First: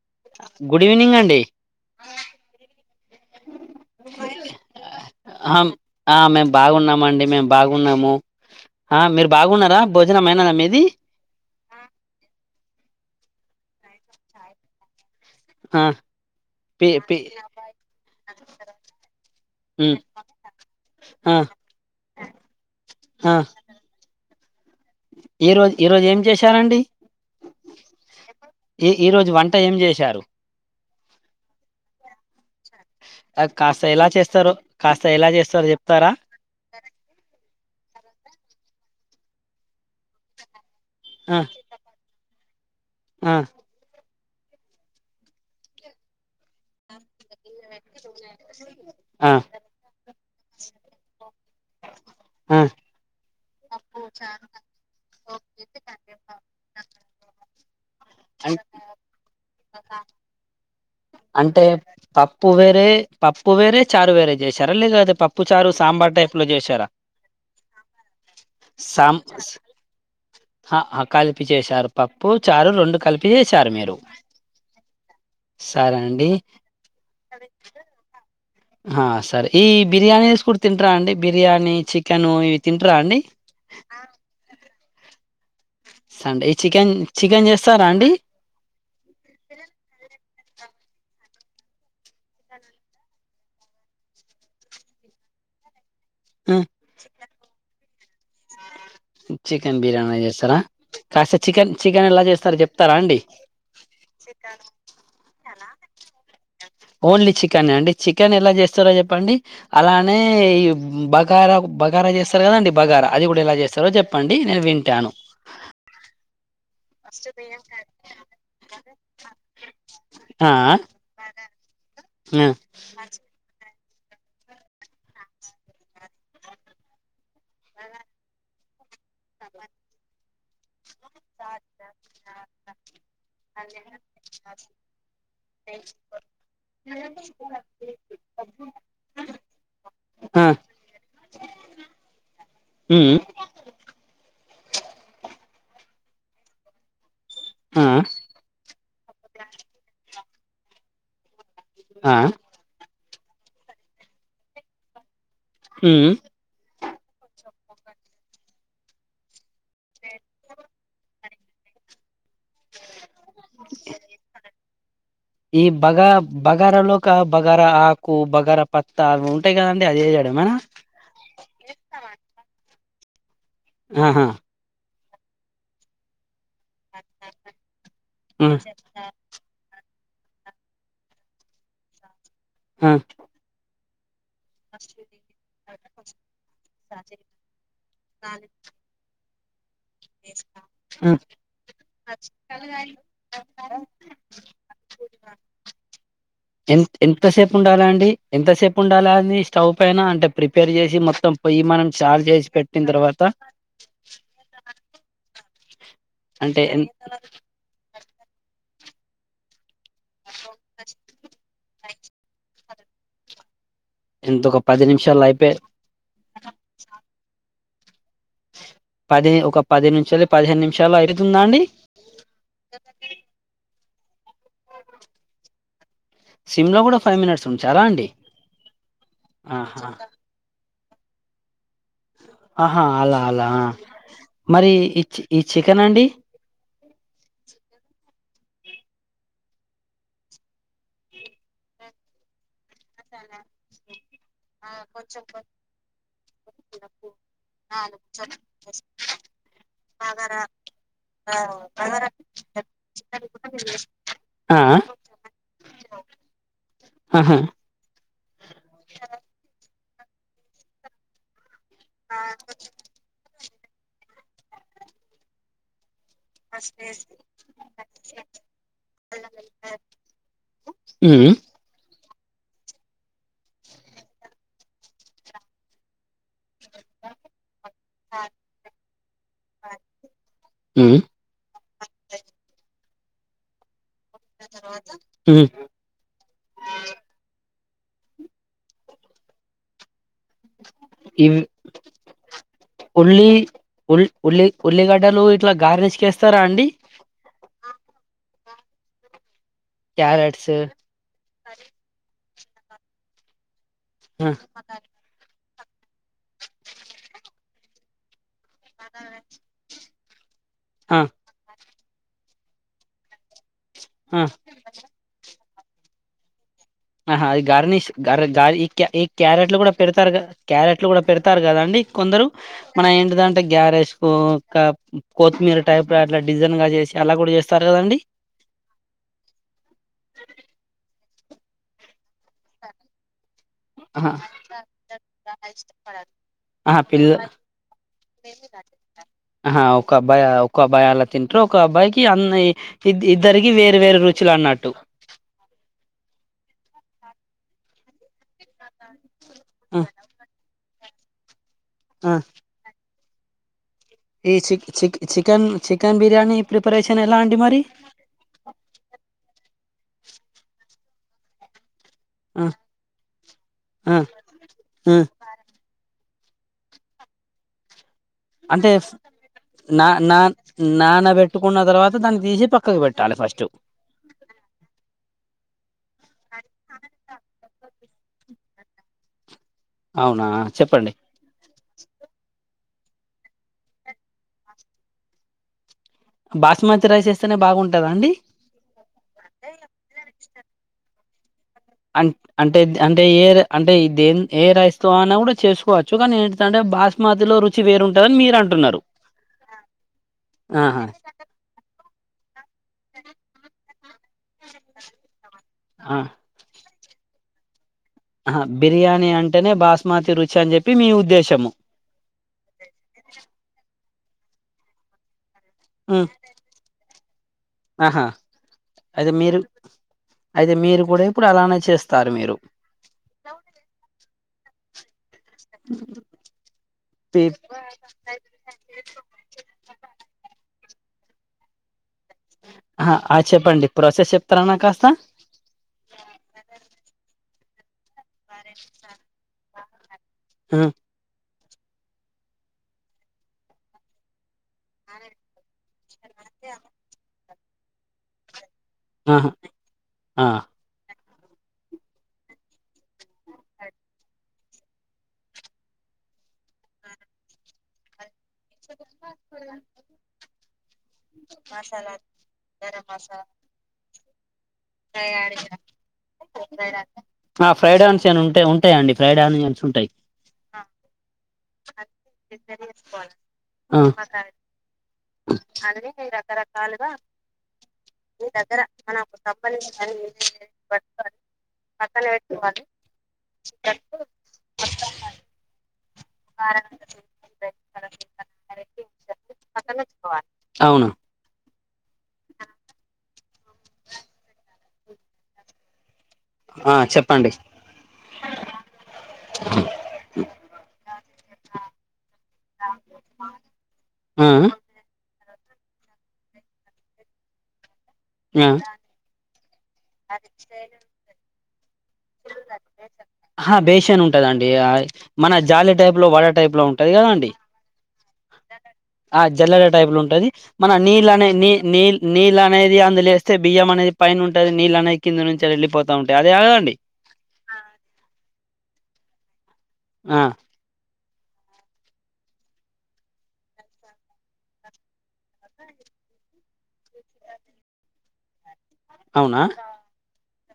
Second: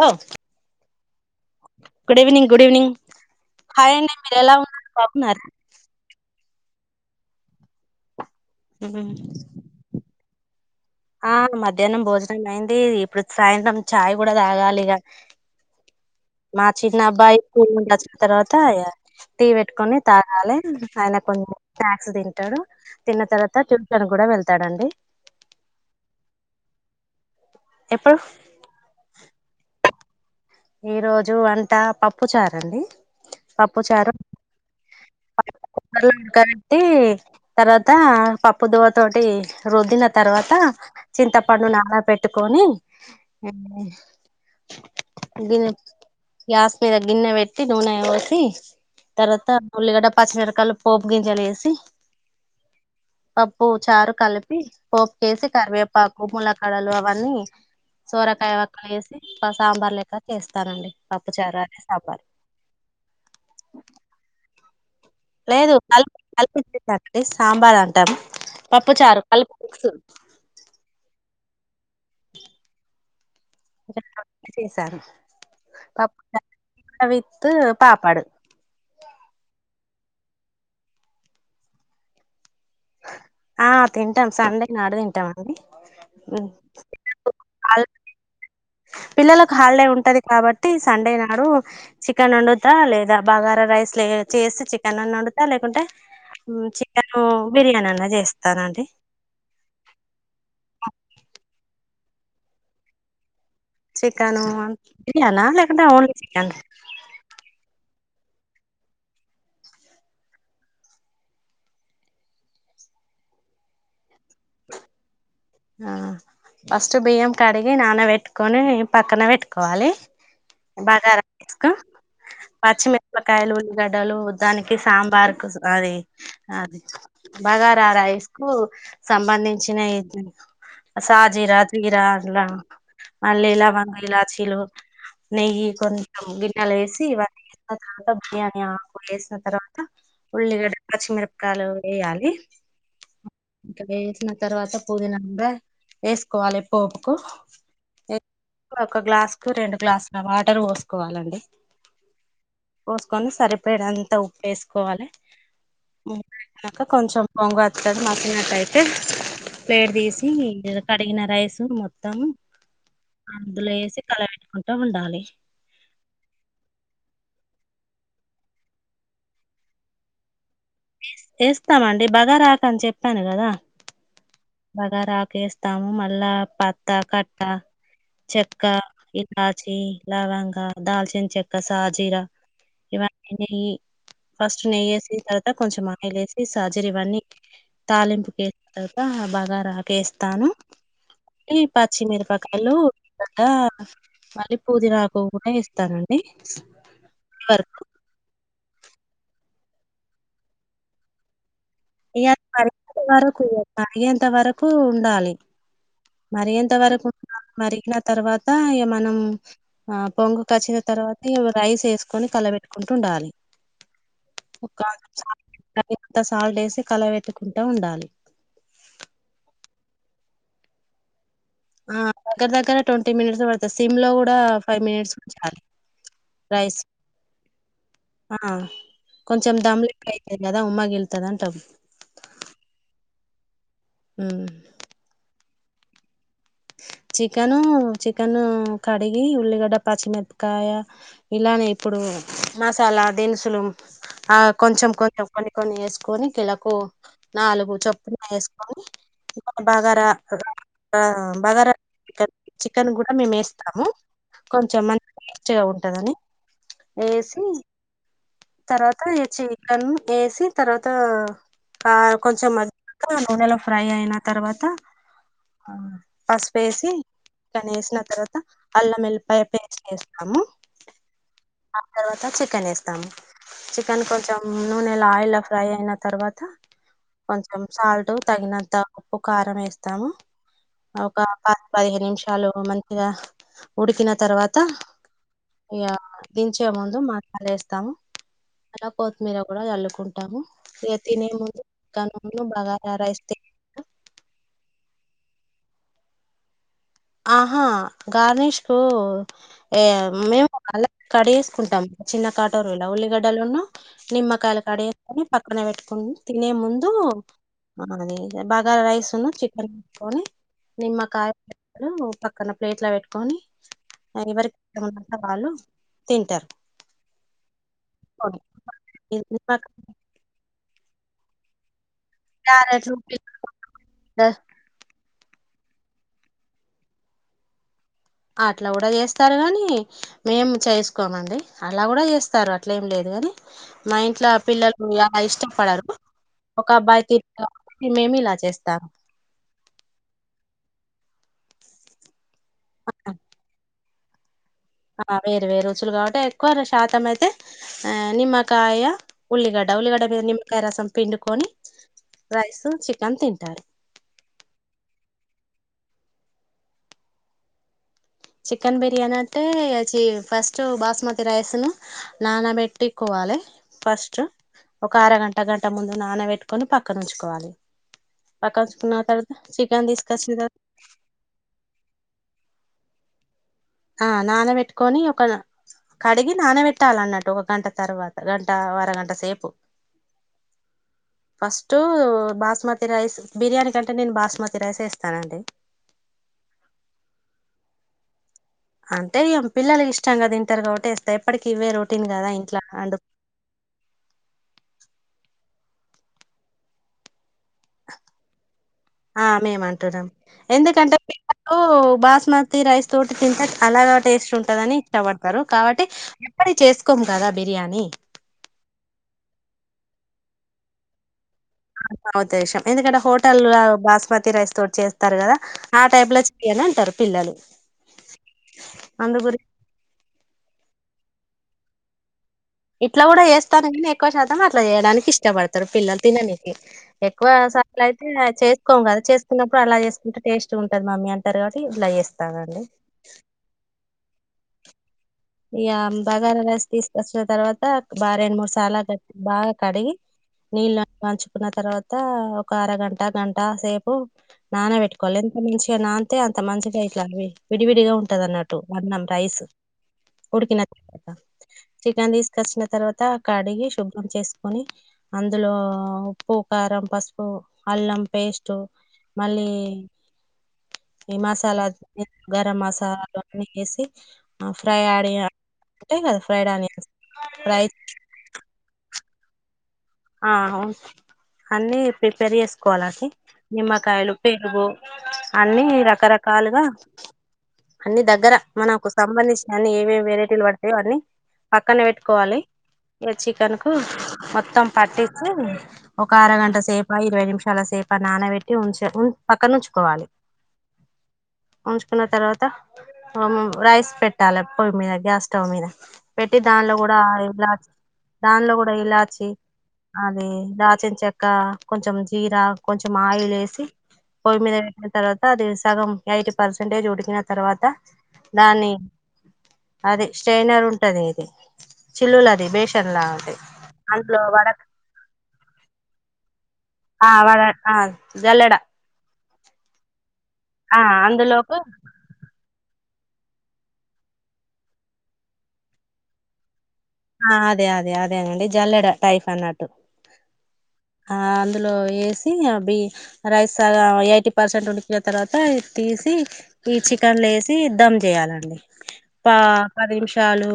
ఓ good evening అండి good evening good evening hi అండి మీరు ఎలా ఉన్నారు బాగున్నార బాగున్నాము అండి మేము బాగున్నాము ఆ మీరు బాగున్నారా భోజనం అయినదా మీది ఆ మధ్యాహ్నం భోజనం అయింది ఇప్పుడు సాయంత్రం చాయ్ కూడా తాగాలిగా ఆ మా పి చిన్నా పి అబ్బాయి స్కూల్ డ్రస్ తర్వాత ఆయా టీ పెట్టుకొని ఉమ్ తాగాలే ఆయన ఆ కొంచెం స్నాక్స్ తింటాడు తిన్న ఆ తర్వాత ట్యూషన్ కూడా వెళ్త వెళ్తడాండి ఈ రోజు ఈరోజు ఏం చేశారండి ఎప్పుడు ఈ ఈ రోజు వంట ఏం చేశారు ఈ రోజు వంట పప్పు చారండి అద్ పప్పు కాస్త ఎలా చారు చేస్తారో, కాస్త ఎలా చేస్తారో చెప్తారా. త పప్పు దువ తోటి రుద్దిన తర్వాత ఆ చింతపండు నానపెట్ ట్టుకొని ఆ [unintelligible] గిన్నె గ్యాస్ పైన్ గిన్నె పెట్టి నూనె పోసి ఆ తర్వాత ఉల్లిగడ్డ, ప పచ్చిమిరకాలు, పోపు గింజాలు ఏసి ఆహ్ అప్ ప్పు చారు కలిపి. పోపుకేసి కరివేపాకు, ములకడలు అవన్నీ సోరకాయ అన్ వక్కల్లేసి సాంబార్ లేక్ స్తానండి అంటే పప్పు వేరే, పప్పు వేరే, చారు వేరే చేసారా. లేద లేదు కలిపు కలిపిడి [inaudible] సాంబార్ అంటాం. పప్పు సాం చారు కలిపు మిక్సు ప్పి చేశారు పప్పు, చారు రెండు కలిపి చేశారు మీరు. చేశాను సరే పప్పు అండి చారు విత్తు పాపాడు ఆ సరే ఈ బిర్యానీస్ కూడా తింటరా అండి. బిర్యానీ, చికెను ఇవి తింటారా అండి ఆ తింటాం సండే ఈ నాడ తింటామా అండి సండే ఈ చికెన్ చికెన్ చేస్తారా అండి. పిల్లలకు హాలిడే ఉంటది కాబట్టి. సండే నాడు చికెన్ వండుతా లేదా, బగారా రైస్ లే చేసి చికెనన్న వండుతా లేకుంటే. హ్మ్ చికెను బిర్యానన్న అ జెస్తానండి చికెన్ బిర్యానీ చేస్తారా కాస్త చికెన్ చికెన్ ఎలా చేస్తారు చెప్తారా అండి. చికెను అన్ బిర్యానా లేకుంటే ఓన్లీ చికన్ ఓన్లీ చికెన్ అండి చికెన్ ఎలా చేస్తారో చెప్పండి. అలానే ఈ బగారా బగారా చేస్తారు కదండి. బగారా అది కూడా ఎలా చేస్తారో చెప్పండి నేను వింటాను. ఆహ్ ఫస్ట్ బియ్యం కడిగి, నానబెట్టుకొని పక్కన పెట్టుకోవాలి. ఆ బగారా తీస్కో ఆ పచ్చిమిరపకాయలు, ఉల్ గడ్డలు దానికి సాంబార్ కు అది అది బగారా రైస్కు సంబంధించినాయ్. సా జీరా, జీరా అల మళ్ళీ ఇల్ల బన ఇలాచిలు నెయ్యి కొంచెం గిన్నెలో ఎసి ఇవన్నీ కింద దానిలో బిర్యానీ ఆకు ఎసిన తర్వాత, ఆ ఉల్లిగడ్డ పచ్చిమిరపకాలు ఎయ్యాలి ఉమ్ వేసిన తర్వాత పుదీన. ద ఎస్కోవాలి పోప్ కు ఆ ఒక గ్లాస్ కు రెండు గ్లాస్ అ వాటరు ఓస్కోవాలండి. ఆహ్ పోస్కొని సరిపడి అంతా ఉప్పు ఎస్కోవాలి. హ్మ్ ఇంకా కొంచెం పొంగు వత్తాది మగ్గినట్టయితే ప్లేట్ దీసి కడిగిన రైసు మొత్తం. అందులో ఎసి కలబెట్టుకొ ఈ బగా బగార లోకబ్. బగార ఆకు బగార పత్తాగు ఉంటాయ్ కదండి అది ఎసడమెనా ఎస్తామండి బగార ఆకు చెప్పాను కదా. ఆహా బగార ఆకు ఎస్తాము మళ్ళా పత్తా కట్టా హ్మ్ చెక్క ఇలాచి. లవంగా దాల్చిన చెక్క షాజీరా హ్మ్ ఇవ్వని జెయ్యి ఫస్ట్ నెయ్యి ఎసి తర్వాత కొంచెం ఆయిలు ఎసి షాజీరా ఇవన్నీ తాలింపుకేసిన తర్వాత. బగార తీస్తాను హ్మ్ టి పచ్చిమిరపకాలు కూడా మళ్ళీ పుదీనాకు కూడా ఎస్తానండి వర్కు. ఉండాల అది స్టవ్ పైన అంటే ప్రిపేర్ చేసి మొత్తం. పొయ్యి మనం చార్జ్ ఇగ చేసి అది పెట్టిన మరిగెంత తర్వాత వరకు కాగేంత వరకు ఉండాలి. అంటే మరిగెంత ఎం వరకు మరిగిన తర్వాత ఏమ న్నము ఆహ్ పొంగుకొచ్చిన తర్వాత ఇవి రైస్ ఎస్కొని కలబెట్టు కొంటుండాలి ఎంత ఒక పది నిమిషాలు అయిపోయి ఇంత సాల్టేసి కలబెట్టుక్. ఉంటే ఉండాలి పది ఒక పది నిమిషాలు పదిహేను నిమిషాలు అయి ఆహ్ దగ్గర దగ్గర ట్వంటీ మినిట్స్ ద పడతస్ సిమ్ లో గూడా ఫైవ్ మినిట్స్ ఉంచాలి. సిమ్ లో రైస్ కూడా ఫైవ్ మినిట్స్ ఉంచారా అండి ఆహ్ కొంచెం దమ్ ఆహా ఎక్కువైతాది గదా వుమా గిలి తదాంటావ్ ఆహా అలా అలా హ్మ్ మరి ఇచ్చి ఇ చికెన్ అండి చికెను చికెను కడిగి ఉల్లిగడ్డ పచ్చిమిరపకాయ ఇలానే ఇప్పుడు మసాలా దినుసులు ఆ కొంచెం కొంచెం కొన్ని ఏసుకొని కిలకు నాలుగు చొప్పులు వేసుకొని [unintelligible] బాగా [unintelligible] బగారా [unintelligible] చికెన్ కూడా మేము ఏస్తాము ఆ ఆ! కొంచెం [unintelligible] ఉంటదని ఆహా ఏసి తర్వాత ఏ చి కన్ ఏసి తర్వాత ఆ కొంచెం [unintelligible] నూనెలో ఫ్రై అయిన తర్వాత అ పసుపేసి దానేసిన తర్వాత అల్లం ఎల్లిపాయ పేస్ట్ ఏస్తాము హ్మ్ తర్వాత చికెన్ ఏస్తాము చికెన్ కొంచం నూనెలా ఆయిలా ఫ్రై అయిన తర్వాత కొంచెం సాల్ట్ తగినంత ఉప్పు కారం ఏస్తాము హ్మ్ ఒక ఆ ప పదిహేను నిమిషాలు మంచిగా ఉడికిన తర్వాత హ్మ్ ఇగ దించే ముందు [unintelligible] తాము అలా కొత్తిమీర కూడా చల్లుకున్ కుంటాము ఇగ తినే ఇవి ముందు [unintelligible] లో బగార రైస్ తింటా డలు ఇట్లా గార్నేజ్ కేస్తారా అండి ఓ ఏ మేము క్యారెట్స్ మల్ల కట్చేసుకుంటాం చిన్న కట్ టరు ఉల్లిగడ్డలును ఆ నిమ్మకాయలకాడ ఎత్తేనే ప పక్కన పెట్టుకుని తినే ముందు అది బగార రైస్ ఉన్నూ చికెన్ కోనీ ఆ నిమ్మకాయ ఉమ్ పక్కన పలేట్లా పెట్ ఆ నినేవరికి ఇష్టమున్ననో వాళ్ళు తన్టర్ ఆహా అది గార్నిష్ గ గ ఈ ఇది క్యారెట్లు కూడా నిమ్మకాయ పెడతారు కదా క్యారెట్ ఇట్ల కూడా పెడతారు కదా అండి కొందరు మన క్యారెట్లు ఏంటిదంటే పిక్కలు గ్యారేజ్కు కొత్తిమీర టైప్ అట్లా డిజైన్ గా చేసి అలా కూడా చేస్తారు కదండి అట్లా కూడా చేస్తారు గాని మేము చేసుకోమండి అలా కూడా చేస్తారు అట్లేం లేదులే కాని మా ఆహా ఇంట్లో పిల్లలు ఎలా ఇష్టపడరు ఒక ఆహా అబ్బాయి పిల్ల తిరిగి మేమి ఇలా చేస్తాము ఇంట్లో ఒక అబ్బాయికి అన్న ఇద్ ఇద్దరికి వేర వేరు రు చులన్నట్ ఆ వేరు వేరు రుచులు కాబట్టి ఎక్కువ రు ష్ తాతమైతే ఆ నిమ్మకాయ ఉల్లిగడ్డ ఆ ఉల్లిగడ మీద నిమ్మకాయ సరం పిండుకొని ఆ రైసు చి [unintelligible] తింటారు ఈ chick chick chicken chicken biryani preparation ఎలా అండి మరి చికెన్ బిర్యానీ అంటే చి ఫస్ట్ బాస్మతి రైసును ఆ నానబెట్టికోవాలె ఆ ఫస్ట్ ఆ ఒక అరగంట గంట ముందు నానబెట్టుకొని పక్కనుంచుకోవాలి అంటే నా నా తీసుకొచ్చిన తర్వాత నానబెట్టుకున్న తర్వాత దాన్ని తీసి పక్ క్కకు పెట్టాలి ఫస్ట్ ఆ నానబెట్టుకొని ఒక కడిగి నానబెట్టాలన్నట్టు ఒక గంట తర్వా త గంట వరగంట సేపు అవునా చెప్పండి ఫస్ట్ బాస్మతి రైస్ బిర్యానీ కంటే నేను బాస్మతి రైసేస్తానండి బాస్మతి రైస్ ఏస్తేనే బాగుంటదా అండి అంటే ఇగ పిల్లలు ఇష్టంగ తింటారు కాబట్టి ఎస్ అం అంటే అంటే ఏ రైస్అంటే దేన్ ఏ రైస్ తోఅన్నా కూడా చేసుకోవచ్చు కానీ ఏంటిదంటే బాస్మతిలో రు ఆ మేము అంటున్నాం ఆహా ఎందుకంటే పిల్లలు బాస్ స్మతిరైస్ తోటి తింటెఅలా టేస్ట్ ఉంటందని ఇష్టపడతారు కాబట్టి ఎప్పుటికి చేస్ కుం కదా బిర్యానీ ఆ బిర్యానీ అంటేనే బాస్మతి రుచి అని చెప్పి మీ ఉద్దేశము మా ఉద్దేశం ఎందుకంటే హోటల్ల బాస్ స్మతి రైస్ తోటి చేస్తారు కదా ఆ ఉమ్ టైప్ లొ చెయ్యని అంటారు. పిల్లలు ఆహా అయితే అందు గురి మీరు అయితే మీరు కూడా ఇప్పుడు అలానే చేస్తారు మీరు ఇట్లకూడా చేస్తాను నీ ఎక్కువ శా అట్లచేయడానికి ఇష్ ఇష్టపడతాడు పిల్లలు తిననికి పి ఎక్కువ సార్లు అయితే చేసుకోం కదా చేసుకున్నప్పుడు అలా చేసుకుంటే టేస్ట్ చిగుంటది మమ్మీ అంటారు కాబట్టి ఇంట్ల చేస్ ఆ అ చెప్పండి ప్రోసెస్ చెప్తారా నా కాస్ బ ఇగ బగార రైస్ తీసుకొచ్చిన తర్వాత బా రెండు మూడు సార్ల క బాగ్ కడిగి ఆ, నీల్ల న్ చ్ న్న తర్వాత ఒక అరగంట గంట సేపు నాన పెట్టుకోవాలి ఎందుకంటే మంచిగా నా తె అంత మంచిగాయిట్లాన్ వే విడివిడిగా ఉంటదన్నట్ ట్టు మద్ న ఆహా రైస్ ఆ ఉడికిన చికెన్ తీసుకొచ్చిన తర్వాత కడిగి శుభ్రం చేసుకొని అందులో ఉప్పు కారం పసుపు అల్లం పేస్ట్ మళ్ళీ ఈ మసాలా గరం మసాలాలు అన్నీ వేసి ఆ ఆనియన్స్ ఫ్రై ఫ్రైడ్ ఆన్స్ అని ఉంటాయి ఉంటాయండి ఫ్రైడ్ ఆనియన్స్ ఉంటాయి ఆ హౌస్ అన్ని ప్రిపేర్ చేసుకోవాలండి ఆ నిమ్మకాయలు పెరుగు అన్ని రకరకాలుగా అన్ని దగ్గర మనకు సంబందించి అన్నీ ఏవేమి వెరైటీలు పడతాయో అన్నీ పక్కనే పెట్టుకోవాలి ఇగ చికెన్ కు మొత్తం పట్టించి ఒక అరగంట సేప ఇరవై నిమిషాల సేప నానబెట్టి ఉంచ ఉ పక్కన ఉంచుకోవాలి అవును ఉంచుకున్న తర్వాత రైస్ పెట్టాలే పొయి మీద గ్యాస్ స్టవ్ మీద పెట్టి దానిలో ఆ కూడా చెప్పండి ఇలాచి దానిలో కూడా ఇలాచి అది దాచిన చెక్క కొంచెం జీర కొంచెం ఆయిల్ ఏసి ఆ పొయ్యి మీద పెట్టిన తర్వా అది సగం ఎయిటీ పర్సెంటేజ్ ఉడికిన తర్వాత ఆ దాని అది స్ట్రైనర్ ఉంటది ఇది చిల్లులు అది బేషన్ లాంటిది ఆ బేషన్ అందులో ఉంటదండి వడ మన జాలి టైప్ లో వాడ ఆ వాడ జల్లెడ ఆ జల్లడ టైప్ ల ఉంటది మన ఆ నీల్ అనే నీ అందులోకి నీల్ నీళనే ఇది అందులేేస్తే బియ్యం అనేది పైన ఉంటది నీళ్ళ అనేయి కింది నుంచి ఎళ్ళిపోత ఉంటయి అది కాదండి ఆ అదే అదే అదే నండి జల్లెడ టైఫ్ అన్నట్టు ఆ ఆ అందులో ఎసి అ బి రైస్ సగం ఎయిటీ పర్సెంట్ ఉడికిన తర్వాత తీసి ఈ చికెన్లో ఎసి దమ్ చేయాలండి పా అవునా పది నిమిష టాలు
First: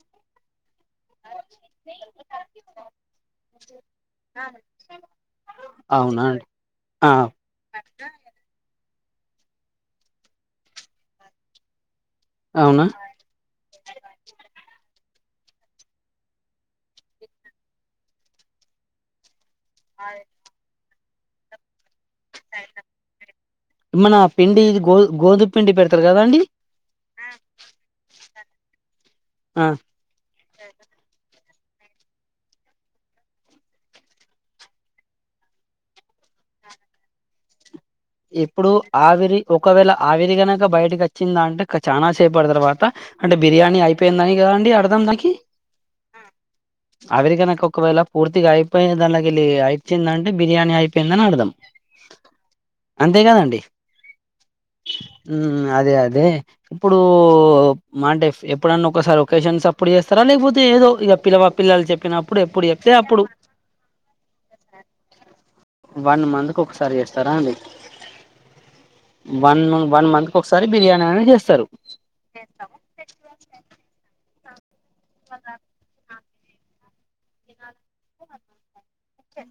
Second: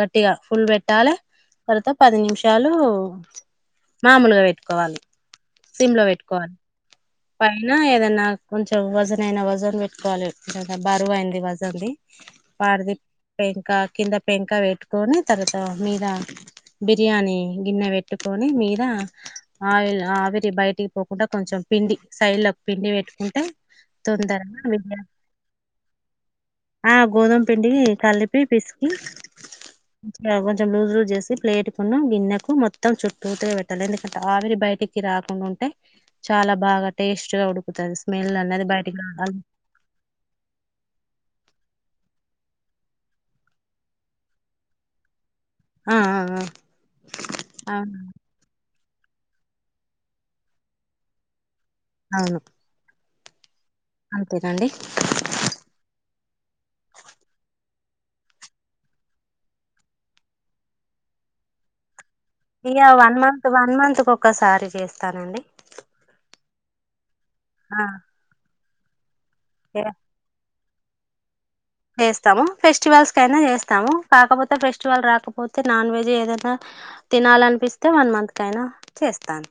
గట్టిగా ఫుల్ వెట్ పెట్టాలే తర్వాత పది నిమిషాలు మామూలుగా పెట్టుకోవాలి సిమ్ లో అవునా అండి పెట్టుకోవాలి ఆ పైన ఏదన్నా కొంచం వజన్ అయినా వజన్ వేట్టుకోవాలి ఇంతంతా బరువైయింది వజన్ది అవునా పడుది పెంకా కింద పెంకా వేట్ కొని తర్వాత మీద బిర్యానీ గిన్నె వేట్టుకొని మీద ఆవిరి ఆవిరి బయటి కొకుండా కొంచం పిండి సైడ్ లకు పిండి పెట్టుకుంట మన తొందర పిండి మీ ఇది గో గ్యాప్ గోధుమ పిండి పెడతారు కదండి ఆ గోధుమ పిండి కలి పి పిసికి ఆ కొంచెం ఇగ కొంచం లూజ్ లూజ్ చేసి ప్లేట్ గిన్నెకు మొత్తం చుట్టూతో పెట్టాలి ఎందుకంటే ఆవిరి బయటికి రాకుండా ఉంటే చాలా బాగా టేస్ట్ గా ఉడు ఇప్పుడు ఆవిరి ఒకవేళ ఆవిరి కనక బయటకి వచ్చిందా అంటే క చానా చేపటి తర్వాత అంటే బిర్యానీ అయిపోయిందని కదండి అర్థం దానికి ఆ ఆ ఆ అవిరికనకు ఒక అవును ఒకవేళ పూర్తిగా యి పోయి దాంట్ల కిల్లి ఇగ ఇచ్చిదంటే బిర్యానీ అయిపోయిందని అర్థం అవును. అంతేకాదండి అంతేనండి హ్మ్మ్ అదే అదే ఇప్పుడు మా అంటే ఎప్పుడన్నా ఒకసారి ఓకేషన్స్ అప్పుడు చేస్తారా లేకపోతే ఏదో ఇక పిల్లవా పిల్లలు చెప్పిన ఇగా వన్ మంత్ వన్ మంత్ కు ఒక్కసారి చేస్తానండి వన్ మంత్ ఒకసారి చేస్తారా అండి ఆ వన్ చే వన్ మంత్ కొ సరీ బిర్యానన్ ఏ స్ చేస్తాము ఫెస్టివల్స్ కయినా చేస్తాము కాకపో తె ఫ్రెష్ ఫెస్టివల్ రాకపోతే నాన్ వెజ్ ఏదైనా తినాలనిపిస్తే వన్ మంత్ కయినా చేస్తాన్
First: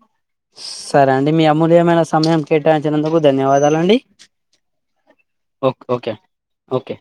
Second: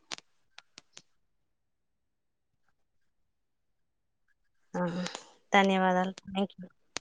సరే అండి మీ అమూల్యమైన సమయం కేటాయించినందుకు ధన్యవాదాల్ అండి ధన్యవాదాలు థ్యాంక్ యూ ఓకే